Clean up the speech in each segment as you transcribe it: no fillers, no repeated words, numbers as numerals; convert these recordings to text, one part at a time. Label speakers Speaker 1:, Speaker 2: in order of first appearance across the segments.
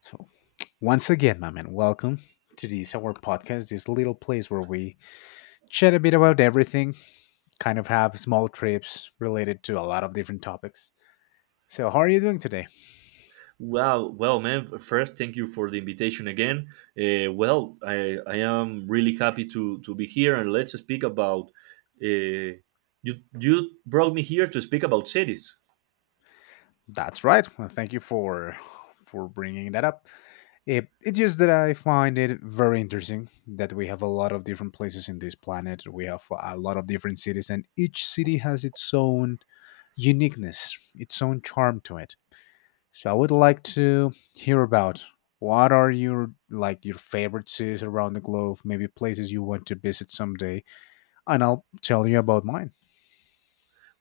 Speaker 1: So, once again, my man, welcome to this our podcast, this little place where we chat a bit about everything, kind of have small trips related to a lot of different topics. So, how are you doing today?
Speaker 2: Wow, well, man. First, thank you for the invitation again. I am really happy to be here, and let's speak about. Uh, you you brought me here to speak about cities.
Speaker 1: That's right. Well, thank you for bringing that up. It's just that I find it very interesting that we have a lot of different places in this planet. We have a lot of different cities, and each city has its own uniqueness, its own charm to it. So I would like to hear about what are your, like, your favorite cities around the globe, maybe places you want to visit someday, and I'll tell you about mine.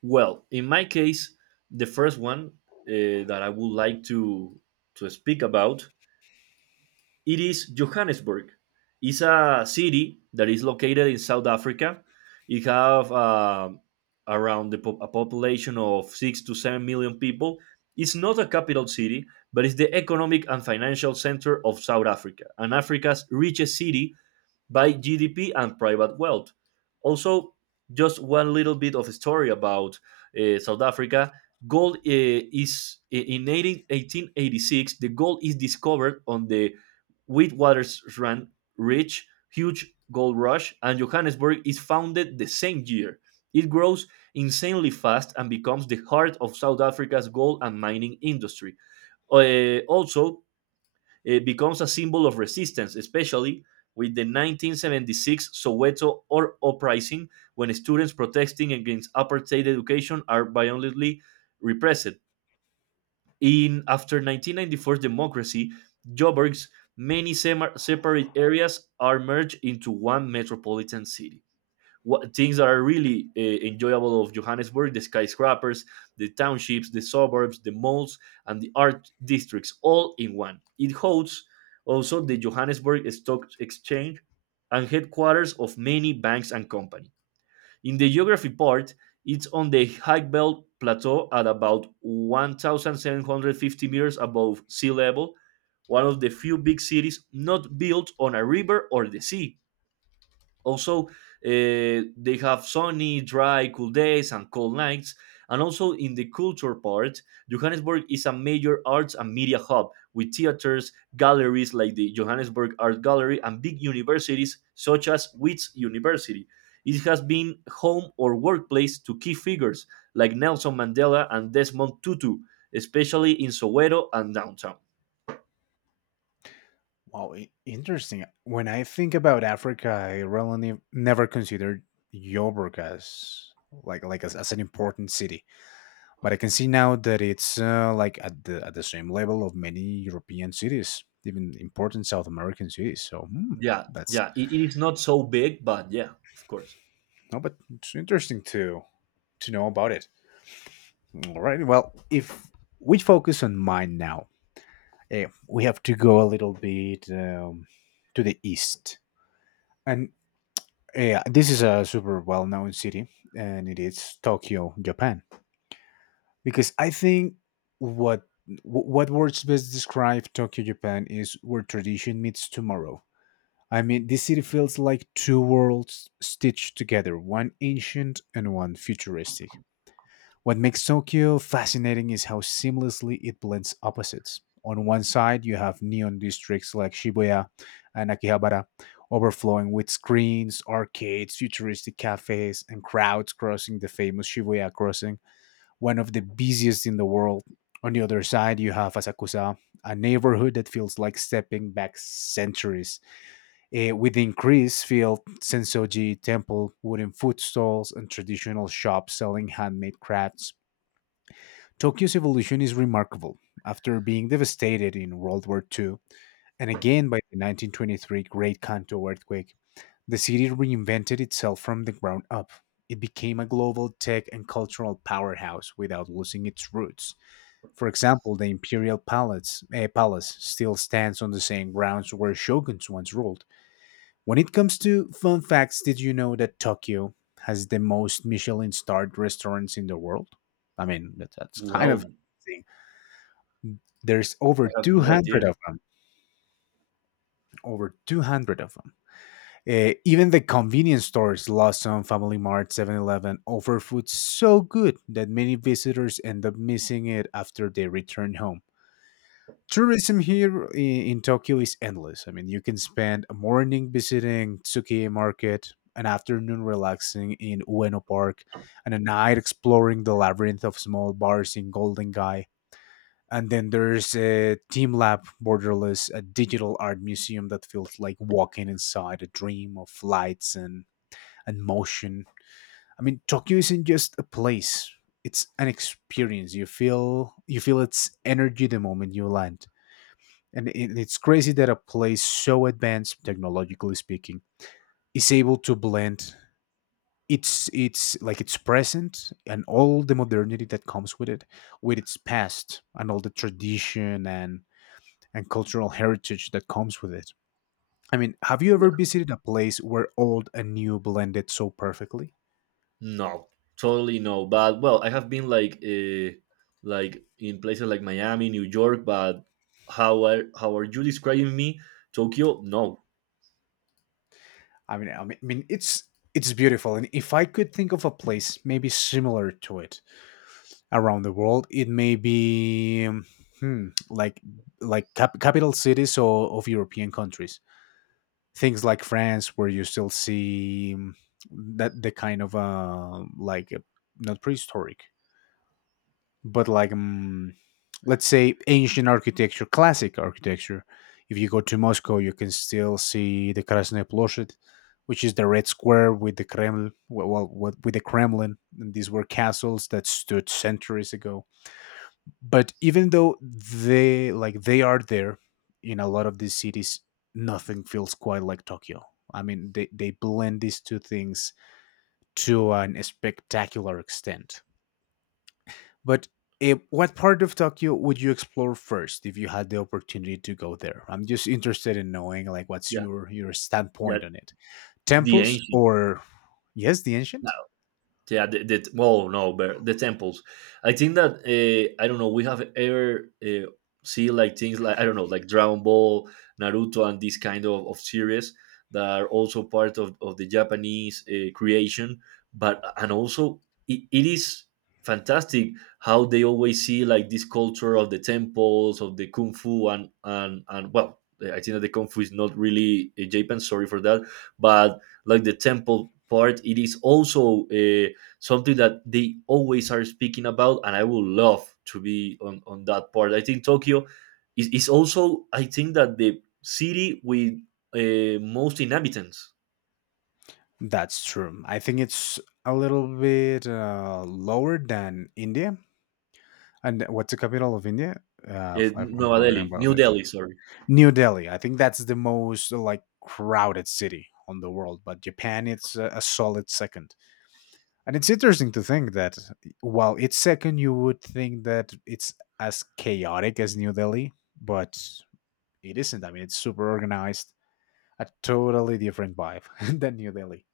Speaker 2: Well, in my case, the first one that I would like to speak about it is Johannesburg. It's a city that is located in South Africa. It have a population of 6 to 7 million people. It's not a capital city, but it's the economic and financial center of South Africa and Africa's richest city by GDP and private wealth. Also, just one little bit of a story about South Africa. Gold is in 1886. The gold is discovered on the Witwatersrand Ridge, huge gold rush, and Johannesburg is founded the same year. It grows insanely fast and becomes the heart of South Africa's gold and mining industry. Also, it becomes a symbol of resistance, especially with the 1976 Soweto or uprising, when students protesting against apartheid education are violently repressed. In after 1994 democracy, Joburg's many separate areas are merged into one metropolitan city. What things that are really enjoyable of Johannesburg: the skyscrapers, the townships, the suburbs, the malls, and the art districts all in one. It hosts also the Johannesburg Stock Exchange and headquarters of many banks and companies. In the geography part, it's on the High Belt Plateau at about 1,750 meters above sea level, one of the few big cities not built on a river or the sea. Also, they have sunny, dry, cool days and cold nights. And also, in the culture part, Johannesburg is a major arts and media hub with theaters, galleries like the Johannesburg Art Gallery, and big universities such as Wits University. It has been home or workplace to key figures like Nelson Mandela and Desmond Tutu, especially in Soweto and downtown.
Speaker 1: Wow, interesting. When I think about Africa, I really never considered Joburg as as an important city, but I can see now that it's like at the same level of many European cities, even important South American cities. So,
Speaker 2: Yeah,
Speaker 1: that's...
Speaker 2: yeah. It is not so big, but yeah, of course.
Speaker 1: No, but it's interesting to know about it. All right. Well, if we focus on mine now, we have to go a little bit, to the east, and yeah, this is a super well-known city, and it is Tokyo, Japan. Because I think what what words best describe Tokyo, Japan is where tradition meets tomorrow. I mean, this city feels like two worlds stitched together, one ancient and one futuristic. What makes Tokyo fascinating is how seamlessly it blends opposites. On one side, you have neon districts like Shibuya and Akihabara, overflowing with screens, arcades, futuristic cafes, and crowds crossing the famous Shibuya crossing, one of the busiest in the world. On the other side, you have Asakusa, a neighborhood that feels like stepping back centuries. With the increased field, Sensoji Temple, wooden food stalls, and traditional shops selling handmade crafts. Tokyo's evolution is remarkable. After being devastated in World War II and again by the 1923 Great Kanto earthquake, the city reinvented itself from the ground up. It became a global tech and cultural powerhouse without losing its roots. For example, the Imperial Palace, Palace still stands on the same grounds where shoguns once ruled. When it comes to fun facts, did you know that Tokyo has the most Michelin starred restaurants in the world? I mean, that's kind of...
Speaker 2: Well,
Speaker 1: there's
Speaker 2: I
Speaker 1: over
Speaker 2: have no idea.
Speaker 1: 200 of them. Over 200 of them. Even the convenience stores, Lawson, Family Mart, 7-Eleven, offer food so good that many visitors end up missing it after they return home. Tourism here in Tokyo is endless. I mean, you can spend a morning visiting Tsukiya Market, an afternoon relaxing in Ueno Park, and a night exploring the labyrinth of small bars in Golden Gai. And then there's a team lab borderless, a digital art museum that feels like walking inside a dream of lights and motion. I mean, Tokyo isn't just a place, it's an experience. You feel its energy the moment you land, and it's crazy that a place so advanced technologically speaking is able to blend its present and all the modernity that comes with it with its past and all the tradition and cultural heritage that comes with it. I mean, have you ever
Speaker 2: Yeah.
Speaker 1: visited a place where old and new blended so perfectly?
Speaker 2: No, totally no. But well, I have been like in places like Miami, New York, but how are you describing me? Tokyo? No.
Speaker 1: I mean, it's beautiful, and if I could think of a place maybe similar to it around the world, it may be, like capital cities or of European countries. Things like France, where you still see, that the kind of, not prehistoric, but like, let's say ancient architecture, classic architecture. If you go to Moscow, you can still see the Krasnaya Plozhd, which is the red square with the Kremlin. Well, with the Kremlin, and these were castles that stood centuries ago. But even though they, like, they are there in a lot of these cities, nothing feels quite like Tokyo. I mean, they blend these two things to an spectacular extent. But what part of Tokyo would you explore first if you had the opportunity to go there? I'm just interested in knowing, like, what's
Speaker 2: Yeah,
Speaker 1: your
Speaker 2: yeah.
Speaker 1: standpoint on it.
Speaker 2: The
Speaker 1: Temples
Speaker 2: ancient.
Speaker 1: or... yes, the ancient?
Speaker 2: Yeah, the, well, no, but the temples. I think that I don't know, we have ever see like things, like I don't know, like Dragon Ball, Naruto, and this kind of series that are also part of the Japanese creation. But and also it is fantastic how they always see like this culture of the temples, of the kung fu, and and well, I think that the kung fu is not really a Japan, sorry for that, but like the temple part, it is also something that they always are speaking about, and I would love to be on that part. I think Tokyo is also, I think, that the city with most inhabitants.
Speaker 1: That's true. I think it's a little bit lower than India. And what's the capital of India? I'm
Speaker 2: Nova
Speaker 1: forgetting
Speaker 2: Delhi,
Speaker 1: about
Speaker 2: New
Speaker 1: it.
Speaker 2: Delhi, sorry.
Speaker 1: New Delhi. I think that's the most, like, crowded city on the world, but Japan it's a solid second. And it's interesting to think that while it's second, you would think that it's as chaotic as New Delhi, but it isn't. I mean, it's super organized, a totally different vibe than New Delhi.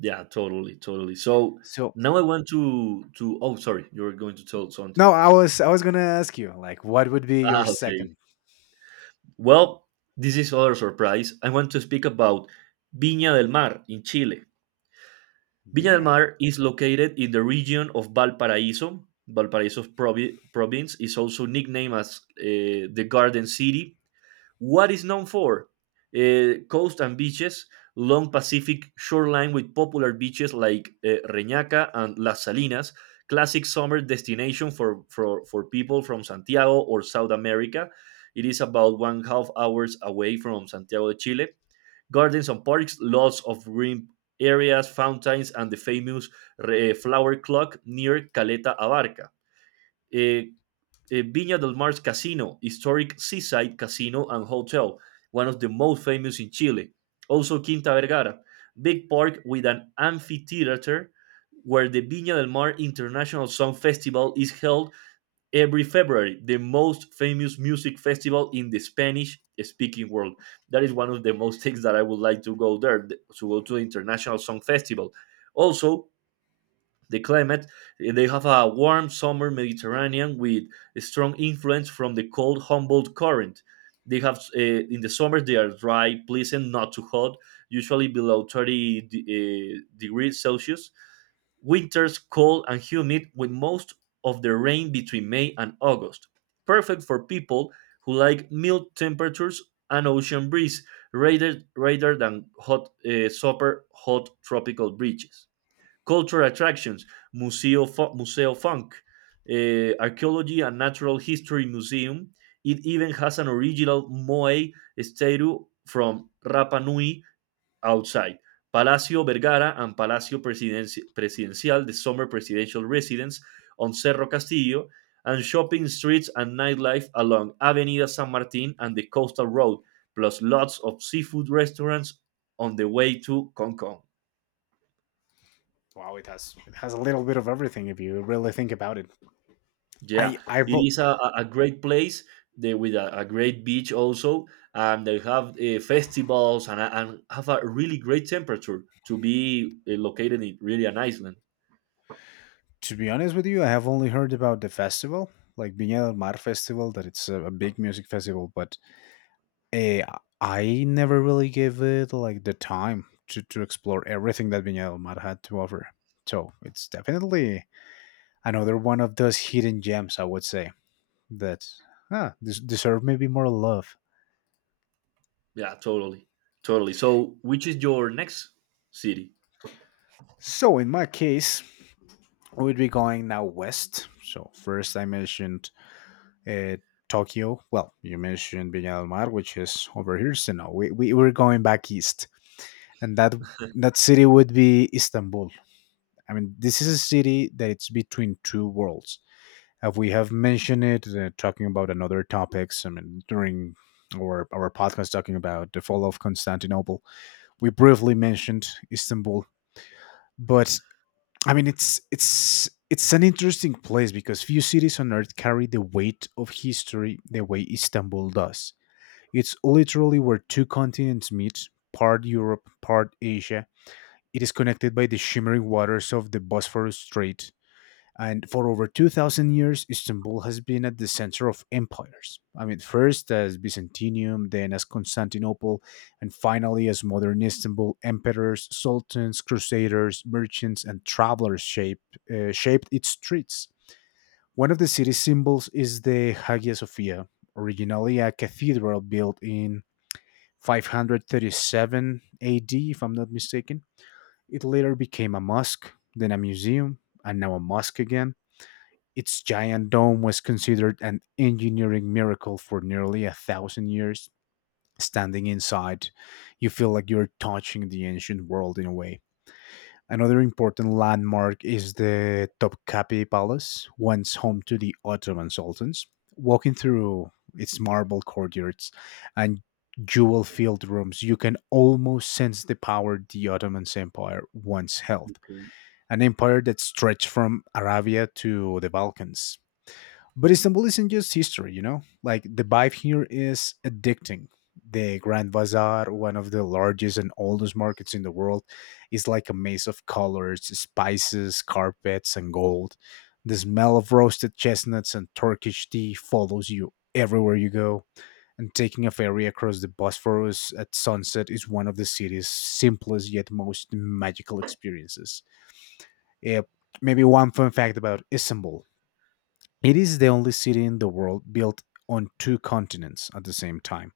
Speaker 2: Yeah, totally, totally. So
Speaker 1: So
Speaker 2: now I want to. Oh, sorry, you were going to tell something.
Speaker 1: no, I was gonna ask you, like, what would be your
Speaker 2: Ah, okay.
Speaker 1: second...
Speaker 2: Well, this is other surprise. I want to speak about Viña del Mar in Chile. Viña del
Speaker 1: Vino?
Speaker 2: Mar is located in the region of Valparaíso. Valparaiso's province is also nicknamed as the Garden City. What is known for? Coast and beaches, long Pacific shoreline with popular beaches like Reñaca and Las Salinas, classic summer destination for people from Santiago or South America. It is about one half hours away from Santiago de Chile. Gardens and parks, lots of green areas, fountains, and the famous flower clock near Caleta Abarca. Eh, Viña del Mar's Casino, historic seaside casino and hotel, one of the most famous in Chile. Also, Quinta Vergara, big park with an amphitheater where the Viña del Mar International Song Festival is held every February, the most famous music festival in the Spanish speaking world. That is one of the most things that I would like to go there, to go to the International Song Festival. Also, the climate, they have a warm summer Mediterranean with a strong influence from the cold Humboldt current. They have in the summer they are dry, pleasant, not too hot, usually below 30 degrees Celsius. Winters cold and humid with most of the rain between May and August. Perfect for people who like mild temperatures and ocean breeze rather than hot super hot tropical breezes. Cultural attractions, Museo, Museo Funk, Archaeology and Natural History Museum. It even has an original Moai statue from Rapa Nui outside Palacio Vergara and Presidencial, the summer presidential residence on Cerro Castillo, and shopping streets and nightlife along Avenida San Martin and the coastal road, plus lots of seafood restaurants on the way to Cancun.
Speaker 1: Wow, it has a little bit of everything if you really think about it.
Speaker 2: Yeah,
Speaker 1: I I've
Speaker 2: it
Speaker 1: o-
Speaker 2: is a great place there with a great beach also, and they have festivals, and, and have a really great temperature to be located in really an island.
Speaker 1: to be honest with you, I have only heard about the festival, like Viña del Mar festival, that it's a big music festival, but... I never really gave it like the time to explore everything that Viña del Mar had to offer. So it's definitely another one of those hidden gems, I would say, that, deserve maybe more love.
Speaker 2: Yeah, totally, totally. So, which is your next city?
Speaker 1: So in my case, we would be going now west. So first I mentioned, uh, Tokyo. Well, you mentioned Viña del Mar, which is over here. So no, we were going back east. And that city would be Istanbul. I mean, this is a city that it's between two worlds. As we have mentioned it, talking about another topics, I mean, during our podcast talking about the fall of Constantinople, we briefly mentioned Istanbul. But I mean, it's an interesting place because few cities on earth carry the weight of history the way Istanbul does. It's literally where two continents meet, part Europe, part Asia. It is connected by the shimmering waters of the Bosphorus Strait, and for over 2,000 years, Istanbul has been at the center of empires. I mean, first as Byzantium, then as Constantinople, and finally as modern Istanbul. Emperors, sultans, crusaders, merchants, and travelers shaped its streets. One of the city's symbols is the Hagia Sophia, originally a cathedral built in 537 AD, if I'm not mistaken. It later became a mosque, then a museum, and now a mosque again. Its giant dome was considered an engineering miracle for nearly a thousand years. Standing inside, you feel like you're touching the ancient world in a way. Another important landmark is the Topkapi Palace, once home to the Ottoman sultans. Walking through its marble courtyards and jewel filled rooms, you can almost sense the power the Ottoman Empire once held.
Speaker 2: Okay.
Speaker 1: An empire that stretched from Arabia to the Balkans. But Istanbul isn't just history, you know? Like, the vibe here is addicting. The Grand Bazaar, one of the largest and oldest markets in the world, is like a maze of colors, spices, carpets, and gold. The smell of roasted chestnuts and Turkish tea follows you everywhere you go. And taking a ferry across the Bosphorus at sunset is one of the city's simplest yet most magical experiences. Eh, Maybe one fun fact about Istanbul: it is the only city in the world built on two continents at the same time.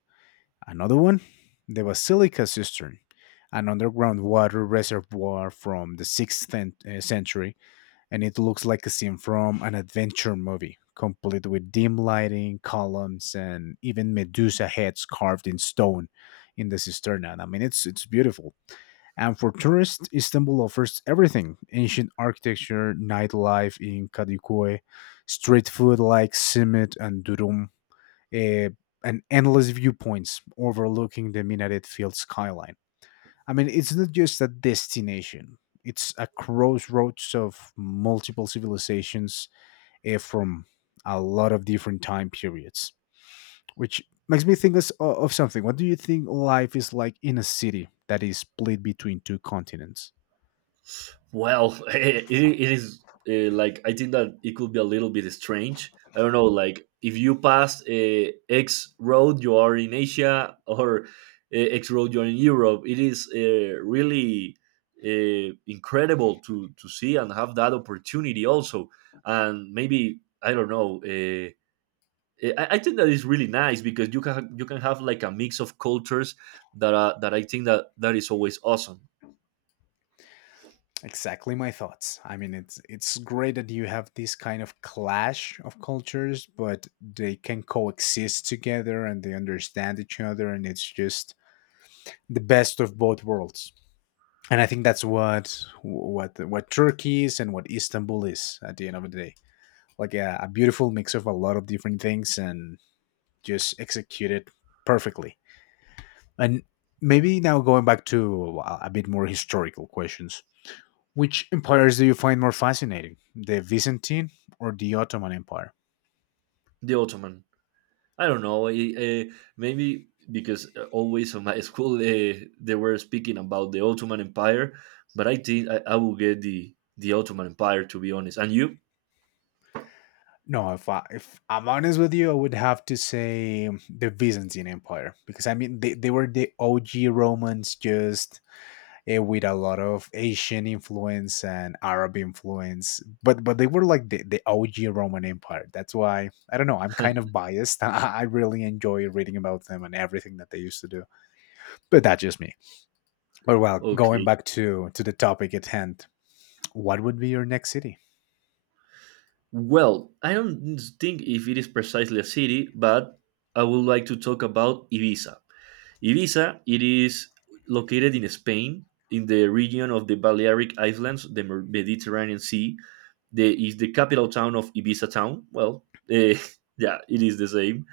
Speaker 1: Another one, the Basilica Cistern, an underground water reservoir from the 6th century, and it looks like a scene from an adventure movie, complete with dim lighting, columns, and even Medusa heads carved in stone in the cisterna. I mean, it's beautiful. And for tourists, Istanbul offers everything: ancient architecture, nightlife in Kadıköy, street food like simit and durum, eh, and endless viewpoints overlooking the minaret filled skyline. I mean, it's not just a destination, it's a crossroads of multiple civilizations, from a lot of different time periods, which makes me think of something. What do you think life is like in a city that is split between two continents?
Speaker 2: Well, it is like I think that it could be a little bit strange. I don't know, like if you pass X road, you are in Asia, or X road, you're in Europe. It is really incredible to see and have that opportunity also. And maybe I don't know. I think that is really nice because you can have like a mix of cultures that I think that that is always awesome.
Speaker 1: Exactly my thoughts. I mean, it's great that you have this kind of clash of cultures, but they can coexist together and they understand each other, and it's just the best of both worlds. And I think that's what Turkey is and what Istanbul is at the end of the day. Like a beautiful mix of a lot of different things and just executed perfectly. And
Speaker 2: Yeah.
Speaker 1: maybe now going back to, a bit more historical questions. Which empires do you find more fascinating, the Byzantine or the Ottoman Empire?
Speaker 2: The Ottoman. I don't know. Maybe because always on my school they were speaking about the Ottoman Empire, but I think I will get the Ottoman Empire, to be honest. And you?
Speaker 1: If I'm honest with you, I would have to say the Byzantine Empire because I mean, they were the OG Romans, just with a lot of Asian influence and Arab influence, but they were like the OG Roman Empire. That's why I don't know, I'm kind of biased. I really enjoy reading about them and everything that they used to do. But that's just me. But well, going
Speaker 2: Okay.
Speaker 1: back to the topic at hand, what would be your next city?
Speaker 2: Well, I don't think if it is precisely a city, but I would like to talk about Ibiza. Ibiza, it is located in Spain, in the region of the Balearic Islands, the Mediterranean Sea. Is the capital town of Ibiza town. Well, eh, yeah, it is the same.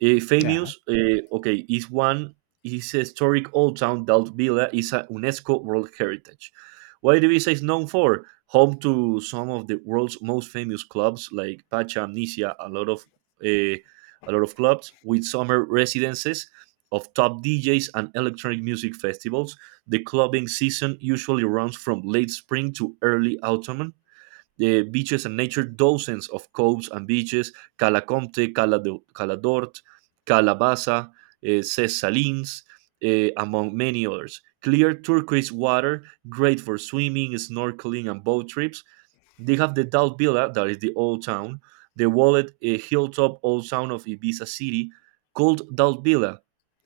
Speaker 1: Yeah.
Speaker 2: Famous, is a historic old town. Dalt Villa is a UNESCO World Heritage. What Ibiza is known for? Home to some of the world's most famous clubs like Pacha Amnesia, eh, a lot of clubs with summer residences of top DJs and electronic music festivals. The clubbing season usually runs from late spring to early autumn. The beaches and nature, dozens of coves and beaches, Cala Comte, Cala d'Ort, Calabasa, Ses Salines, among many others. Clear turquoise water, great for swimming, snorkeling, and boat trips. They have the Dal Villa, that is the old town, the walled hilltop old town of Ibiza city, called Dal Villa,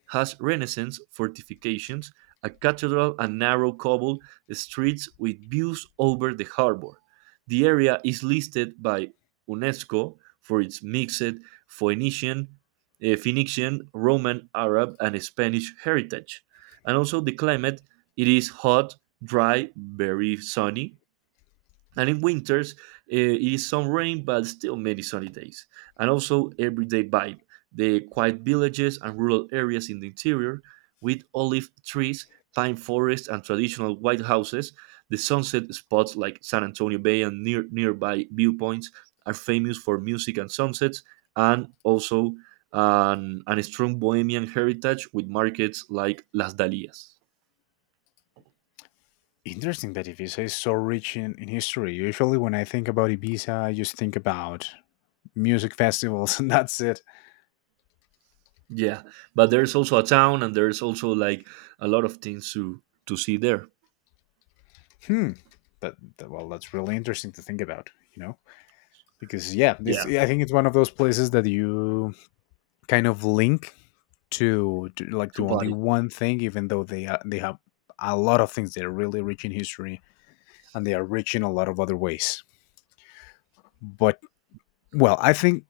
Speaker 2: has Renaissance fortifications, a cathedral, and narrow cobble streets with views over the harbor. The area is listed by UNESCO for its mixed Phoenician, Phoenician, Roman, Arab, and Spanish heritage. And also the climate, it is hot, dry, very sunny, and in winters, it is some rain, but still many sunny days. And also everyday vibe, the quiet villages and rural areas in the interior, with olive trees, pine forests, and traditional white houses. The sunset spots like San Antonio Bay and nearby viewpoints are famous for music and sunsets, and also an strong bohemian heritage with markets like Las Dalias.
Speaker 1: Interesting that Ibiza is so rich in history. Usually, when I think about Ibiza, I just think about music festivals and that's it.
Speaker 2: Yeah, but there's also a town, and there's also like a lot of things to see there.
Speaker 1: Hmm. Well, that's really interesting to think about, you know? Because, yeah, this,
Speaker 2: Yeah,
Speaker 1: I think it's one of those places that you kind of link to like
Speaker 2: to
Speaker 1: do only
Speaker 2: party.
Speaker 1: one thing, even though they have a lot of things that are really rich in history and they are rich in a lot of other ways. But well, I think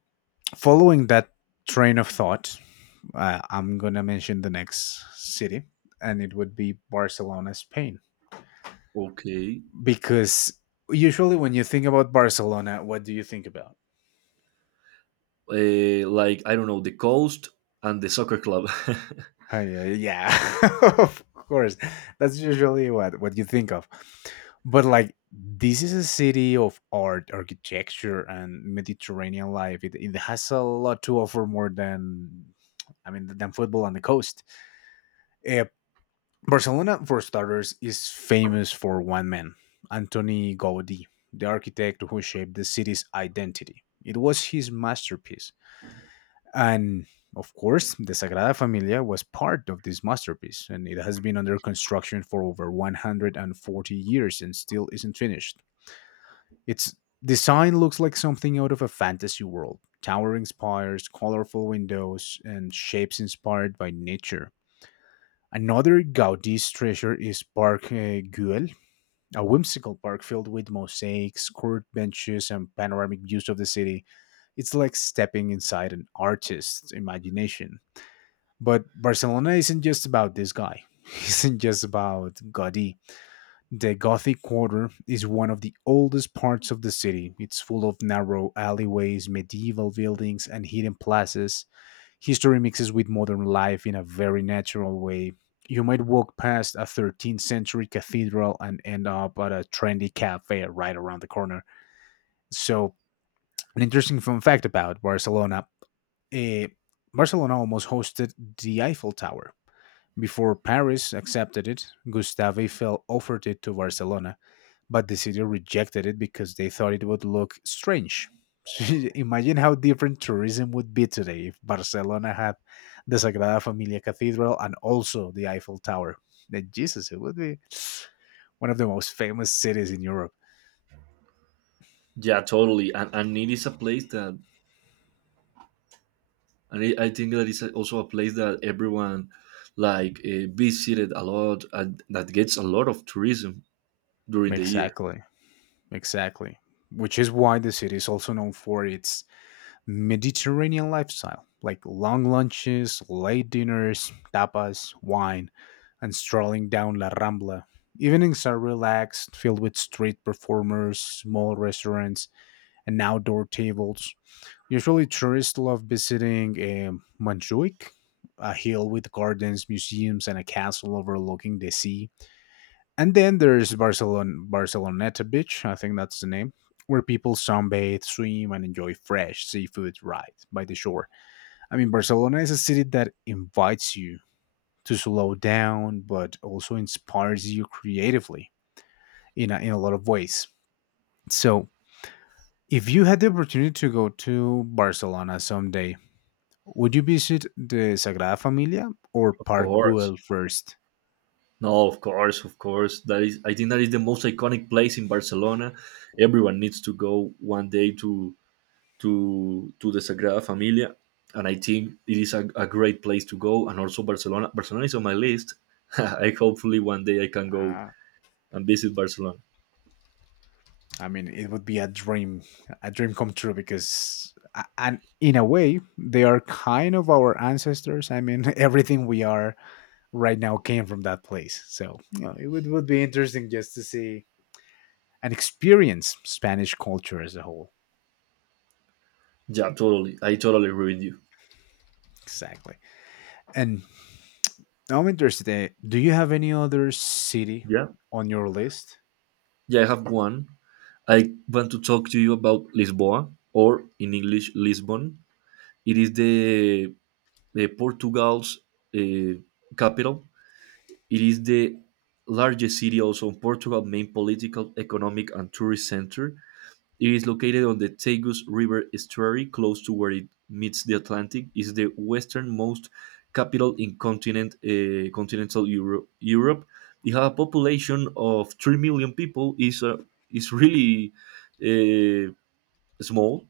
Speaker 1: following that train of thought, I'm gonna mention the next city, and it would be Barcelona, Spain,
Speaker 2: Okay,
Speaker 1: because usually when you think about Barcelona, what do you think about?
Speaker 2: like I don't know, the coast and the soccer club.
Speaker 1: Oh, yeah, yeah. Of course. That's usually what you think of. But like this is a city of art, architecture, and Mediterranean life. It has a lot to offer more than, I mean, than football on the coast. Uh, Barcelona, for starters, is famous for one man, Antoni Gaudi, the architect who shaped the city's identity. It was his masterpiece, and of course, the Sagrada Familia was part of this masterpiece, and it has been under construction for over 140 years and still isn't finished. Its design looks like something out of a fantasy world, towering spires, colorful windows, and shapes inspired by nature. Another Gaudi's treasure is Parc Güell, a whimsical park filled with mosaics, curved benches, and panoramic views of the city. It's like stepping inside an artist's imagination. But Barcelona isn't just about this guy. Isn't just about Gaudi. The Gothic Quarter is one of the oldest parts of the city. It's full of narrow alleyways, medieval buildings, and hidden plazas. History mixes with modern life in a very natural way. You might walk past a 13th century cathedral and end up at a trendy cafe right around the corner. So, an interesting fun fact about Barcelona, eh, Barcelona almost hosted the Eiffel Tower before Paris accepted it. Gustave Eiffel offered it to Barcelona, but the city rejected it because they thought it would look strange. Imagine how different tourism would be today if Barcelona had the Sagrada Familia Cathedral and also the Eiffel Tower. Then Jesus, it would be one of the most famous cities in Europe.
Speaker 2: Yeah, totally. And it is a place and I think that is also a place that everyone like visited a lot, and that gets a lot of tourism during the year.
Speaker 1: Exactly, exactly. Which is why the city is also known for its Mediterranean lifestyle, like long lunches, late dinners, tapas, wine, and strolling down La Rambla. Evenings are relaxed, filled with street performers, small restaurants, and outdoor tables. Usually, tourists love visiting Montjuic, a hill with gardens, museums, and a castle overlooking the sea. And then there's Barcelona Barceloneta Beach, I think that's the name, where people sunbathe, swim, and enjoy fresh seafood right by the shore. I mean, Barcelona is a city that invites you to slow down, but also inspires you creatively in a lot of ways. So, if you had the opportunity to go to Barcelona someday, would you visit the Sagrada Familia or
Speaker 2: Of
Speaker 1: Park
Speaker 2: course.
Speaker 1: Güell first?
Speaker 2: No, of course, of course. I think that is the most iconic place in Barcelona. Everyone needs to go one day to the Sagrada Familia, and I think it is a great place to go. And also Barcelona. Barcelona is on my list. I hopefully one day I can go
Speaker 1: Ah.
Speaker 2: and visit Barcelona.
Speaker 1: I mean, it would be a dream come true because, and in a way, they are kind of our ancestors. I mean, everything we are right now came from that place. So you know, would be interesting just to see and experience Spanish culture as a whole.
Speaker 2: Yeah, totally. I totally agree with you.
Speaker 1: Exactly. And I'm interested, do you have any other city
Speaker 2: Yeah,
Speaker 1: on your list?
Speaker 2: yeah. I have one. I want to talk to you about Lisboa, or in English, Lisbon. It is the Portugal's uh, capital. It is the largest city also in Portugal, main political, economic and tourist center. It is located on the Tagus River estuary, close to where it meets the Atlantic. It is the westernmost capital in continental Europe. It has a population of 3 million people. Is really uh, small,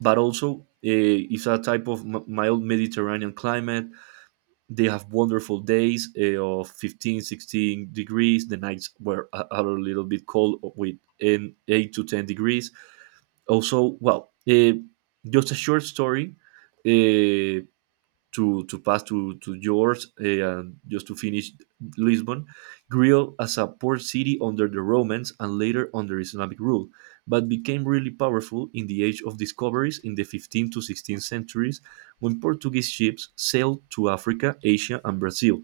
Speaker 2: but also it's a type of mild Mediterranean climate. They have wonderful days of 15, 16 degrees. The nights are a little bit cold with 8 to 10 degrees. Also, well, just a short story uh, to pass to yours, and just to finish. Lisbon grew as a port city under the Romans and later under Islamic rule, but became really powerful in the age of discoveries in the 15th to 16th centuries when Portuguese ships sailed to Africa, Asia, and Brazil.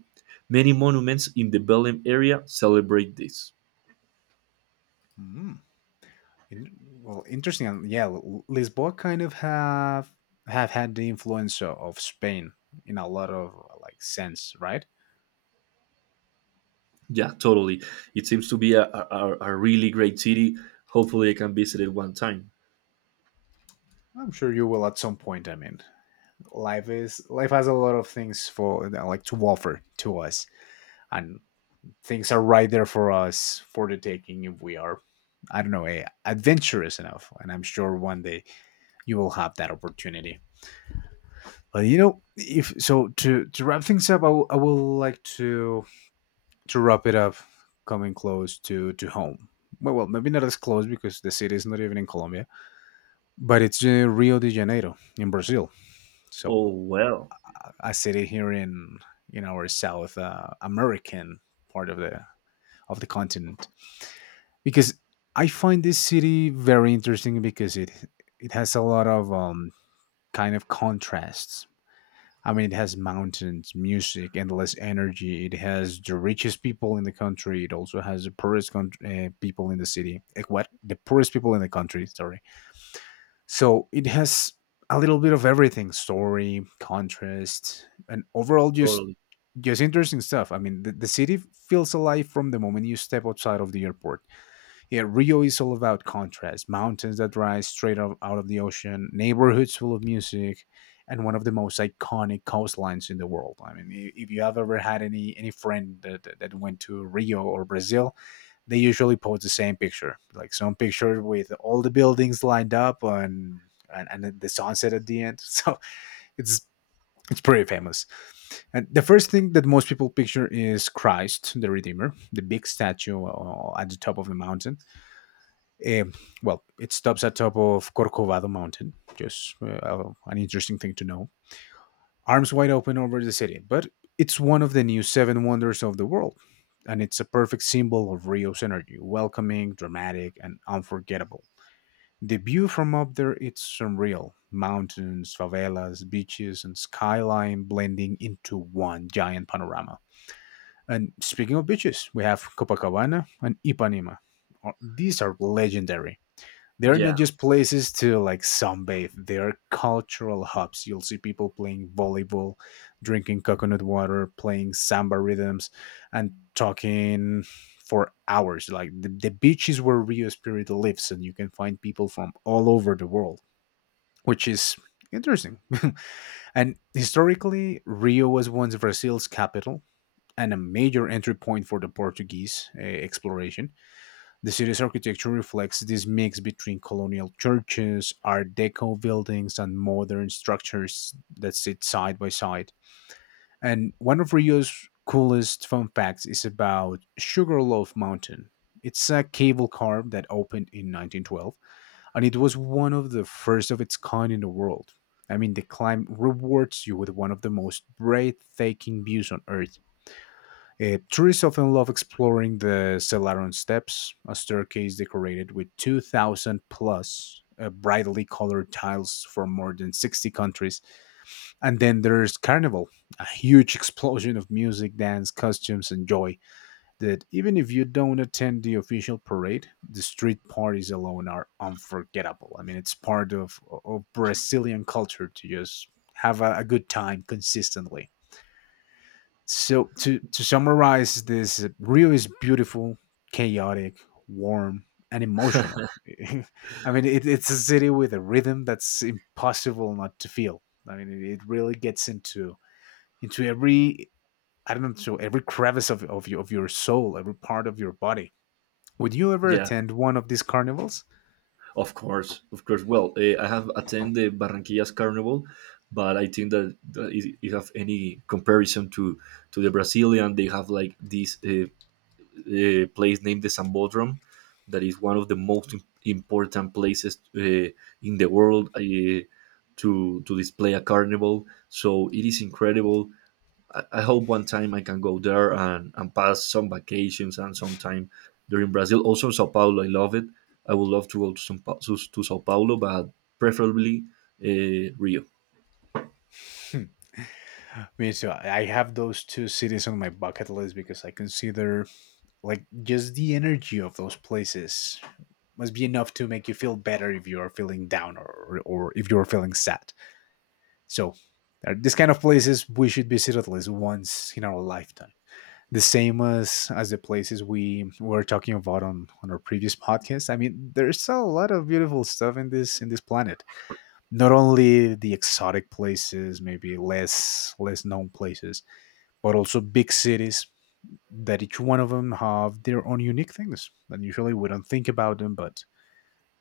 Speaker 2: Many monuments in the Belém area celebrate this.
Speaker 1: Hmm. Well, interesting. And yeah, Lisboa kind of have had the influence of Spain in a lot of like sense, right?
Speaker 2: Yeah, totally. It seems to be a really great city. Hopefully, I can visit it one time.
Speaker 1: I'm sure you will at some point. I mean, life has a lot of things for like to offer to us, and things are right there for us for the taking if we are, I don't know, adventurous enough. And I'm sure one day you will have that opportunity. But you know, if so, to wrap things up, I will like to wrap it up, coming close to home. Well, well, maybe not as close because the city is not even in Colombia, but it's Rio de Janeiro in Brazil. So
Speaker 2: Oh, well,
Speaker 1: a city here in our South American part of the continent, because I find this city very interesting because it has a lot of kind of contrasts. I mean, it has mountains, music, endless energy. It has the richest people in the country. It also has the people in the city. Eh, what? The poorest people in the country, sorry. So it has a little bit of everything, story, contrast, and overall
Speaker 2: totally.
Speaker 1: just interesting stuff. I mean, the city feels alive from the moment you step outside of the airport. Yeah, Rio is all about contrast, mountains that rise straight up out of the ocean, neighborhoods full of music, and one of the most iconic coastlines in the world. I mean, if you have ever had any friend that went to Rio or Brazil, they usually post the same picture, like some picture with all the buildings lined up and then the sunset at the end. So it's it's pretty famous, and the first thing that most people picture is Christ the Redeemer, the big statue at the top of the mountain, um, well, it stops at top of Corcovado Mountain. Just oh, an interesting thing to know. Arms wide open over the city, but it's one of the new seven wonders of the world, and it's a perfect symbol of Rio's energy, welcoming, dramatic, and unforgettable. The view from up there it's surreal. Mountains, favelas, beaches, and skyline blending into one giant panorama. And speaking of beaches, we have Copacabana and Ipanema. These are legendary, they're not
Speaker 2: Yeah,
Speaker 1: just places to like sunbathe, they're cultural hubs. You'll see people playing volleyball, drinking coconut water, playing samba rhythms, and talking for hours. Like the beach is where Rio spirit lives, and you can find people from all over the world, which is interesting. And historically, Rio was once Brazil's capital and a major entry point for the Portuguese exploration. The city's architecture reflects this mix between colonial churches, Art Deco buildings, and modern structures that sit side by side. And one of Rio's coolest fun facts is about Sugarloaf Mountain. It's a cable car that opened in 1912, and it was one of the first of its kind in the world. I mean, the climb rewards you with one of the most breathtaking views on Earth. Tourists often love exploring the Celaron Steps, a staircase decorated with 2,000 plus brightly colored tiles from more than 60 countries. And then there's Carnival, a huge explosion of music, dance, costumes, and joy that even if you don't attend the official parade, the street parties alone are unforgettable. I mean, it's part of Brazilian culture to just have a good time consistently. So to summarize this, Rio is beautiful, chaotic, warm, and emotional. I mean, it, it's a city with a rhythm that's impossible not to feel. I mean, it really gets into every I don't know, so every crevice of your, of your soul, every part of your body. Would you ever
Speaker 2: yeah.
Speaker 1: attend one of these carnivals?
Speaker 2: Of course, of course. Well, I have attended the Barranquillas Carnival, but I think that if you have any comparison to the Brazilian, they have like this place named the Sambódromo, that is one of the most important places in the world to display a carnival. So it is incredible. I hope one time I can go there and pass some vacations and some time during Brazil. Also, Sao Paulo, I love it. I would love to go to Sao Paulo, but preferably Rio.
Speaker 1: Hmm. Me too. I have those two cities on my bucket list because I consider like just the energy of those places must be enough to make you feel better if you're feeling down, or if you're feeling sad. So, there these kind of places we should visit at least once in our lifetime. The same as the places we were talking about on our previous podcast. I mean, there's a lot of beautiful stuff in this planet. Not only the exotic places, maybe less known places, but also big cities that each one of them have their own unique things. And usually we don't think about them, but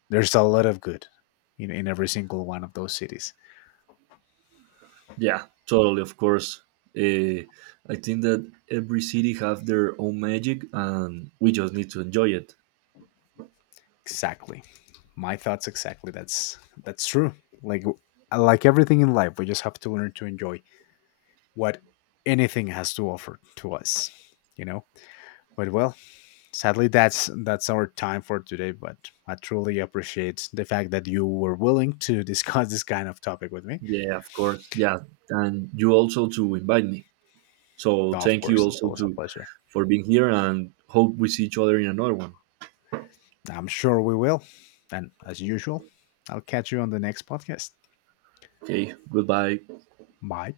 Speaker 1: there's a lot of good in every single one of those cities.
Speaker 2: Yeah, totally, of course. Uh, I think that every city have their own magic, and we just need to enjoy it.
Speaker 1: Exactly my thoughts, exactly. That's true. like like everything in life, we just have to learn to enjoy what anything has to offer to us, you know? But well, sadly that's our time for today, but I truly appreciate the fact that you were willing to discuss this kind of topic with me.
Speaker 2: Yeah, of course. Yeah, and you also to invite me. So
Speaker 1: Of
Speaker 2: thank you
Speaker 1: course, it's
Speaker 2: also
Speaker 1: always a
Speaker 2: to
Speaker 1: pleasure.
Speaker 2: for being here, and hope we see each other in another one.
Speaker 1: I'm sure we will, and as usual, I'll catch you on the next podcast.
Speaker 2: Okay, goodbye.
Speaker 1: Bye.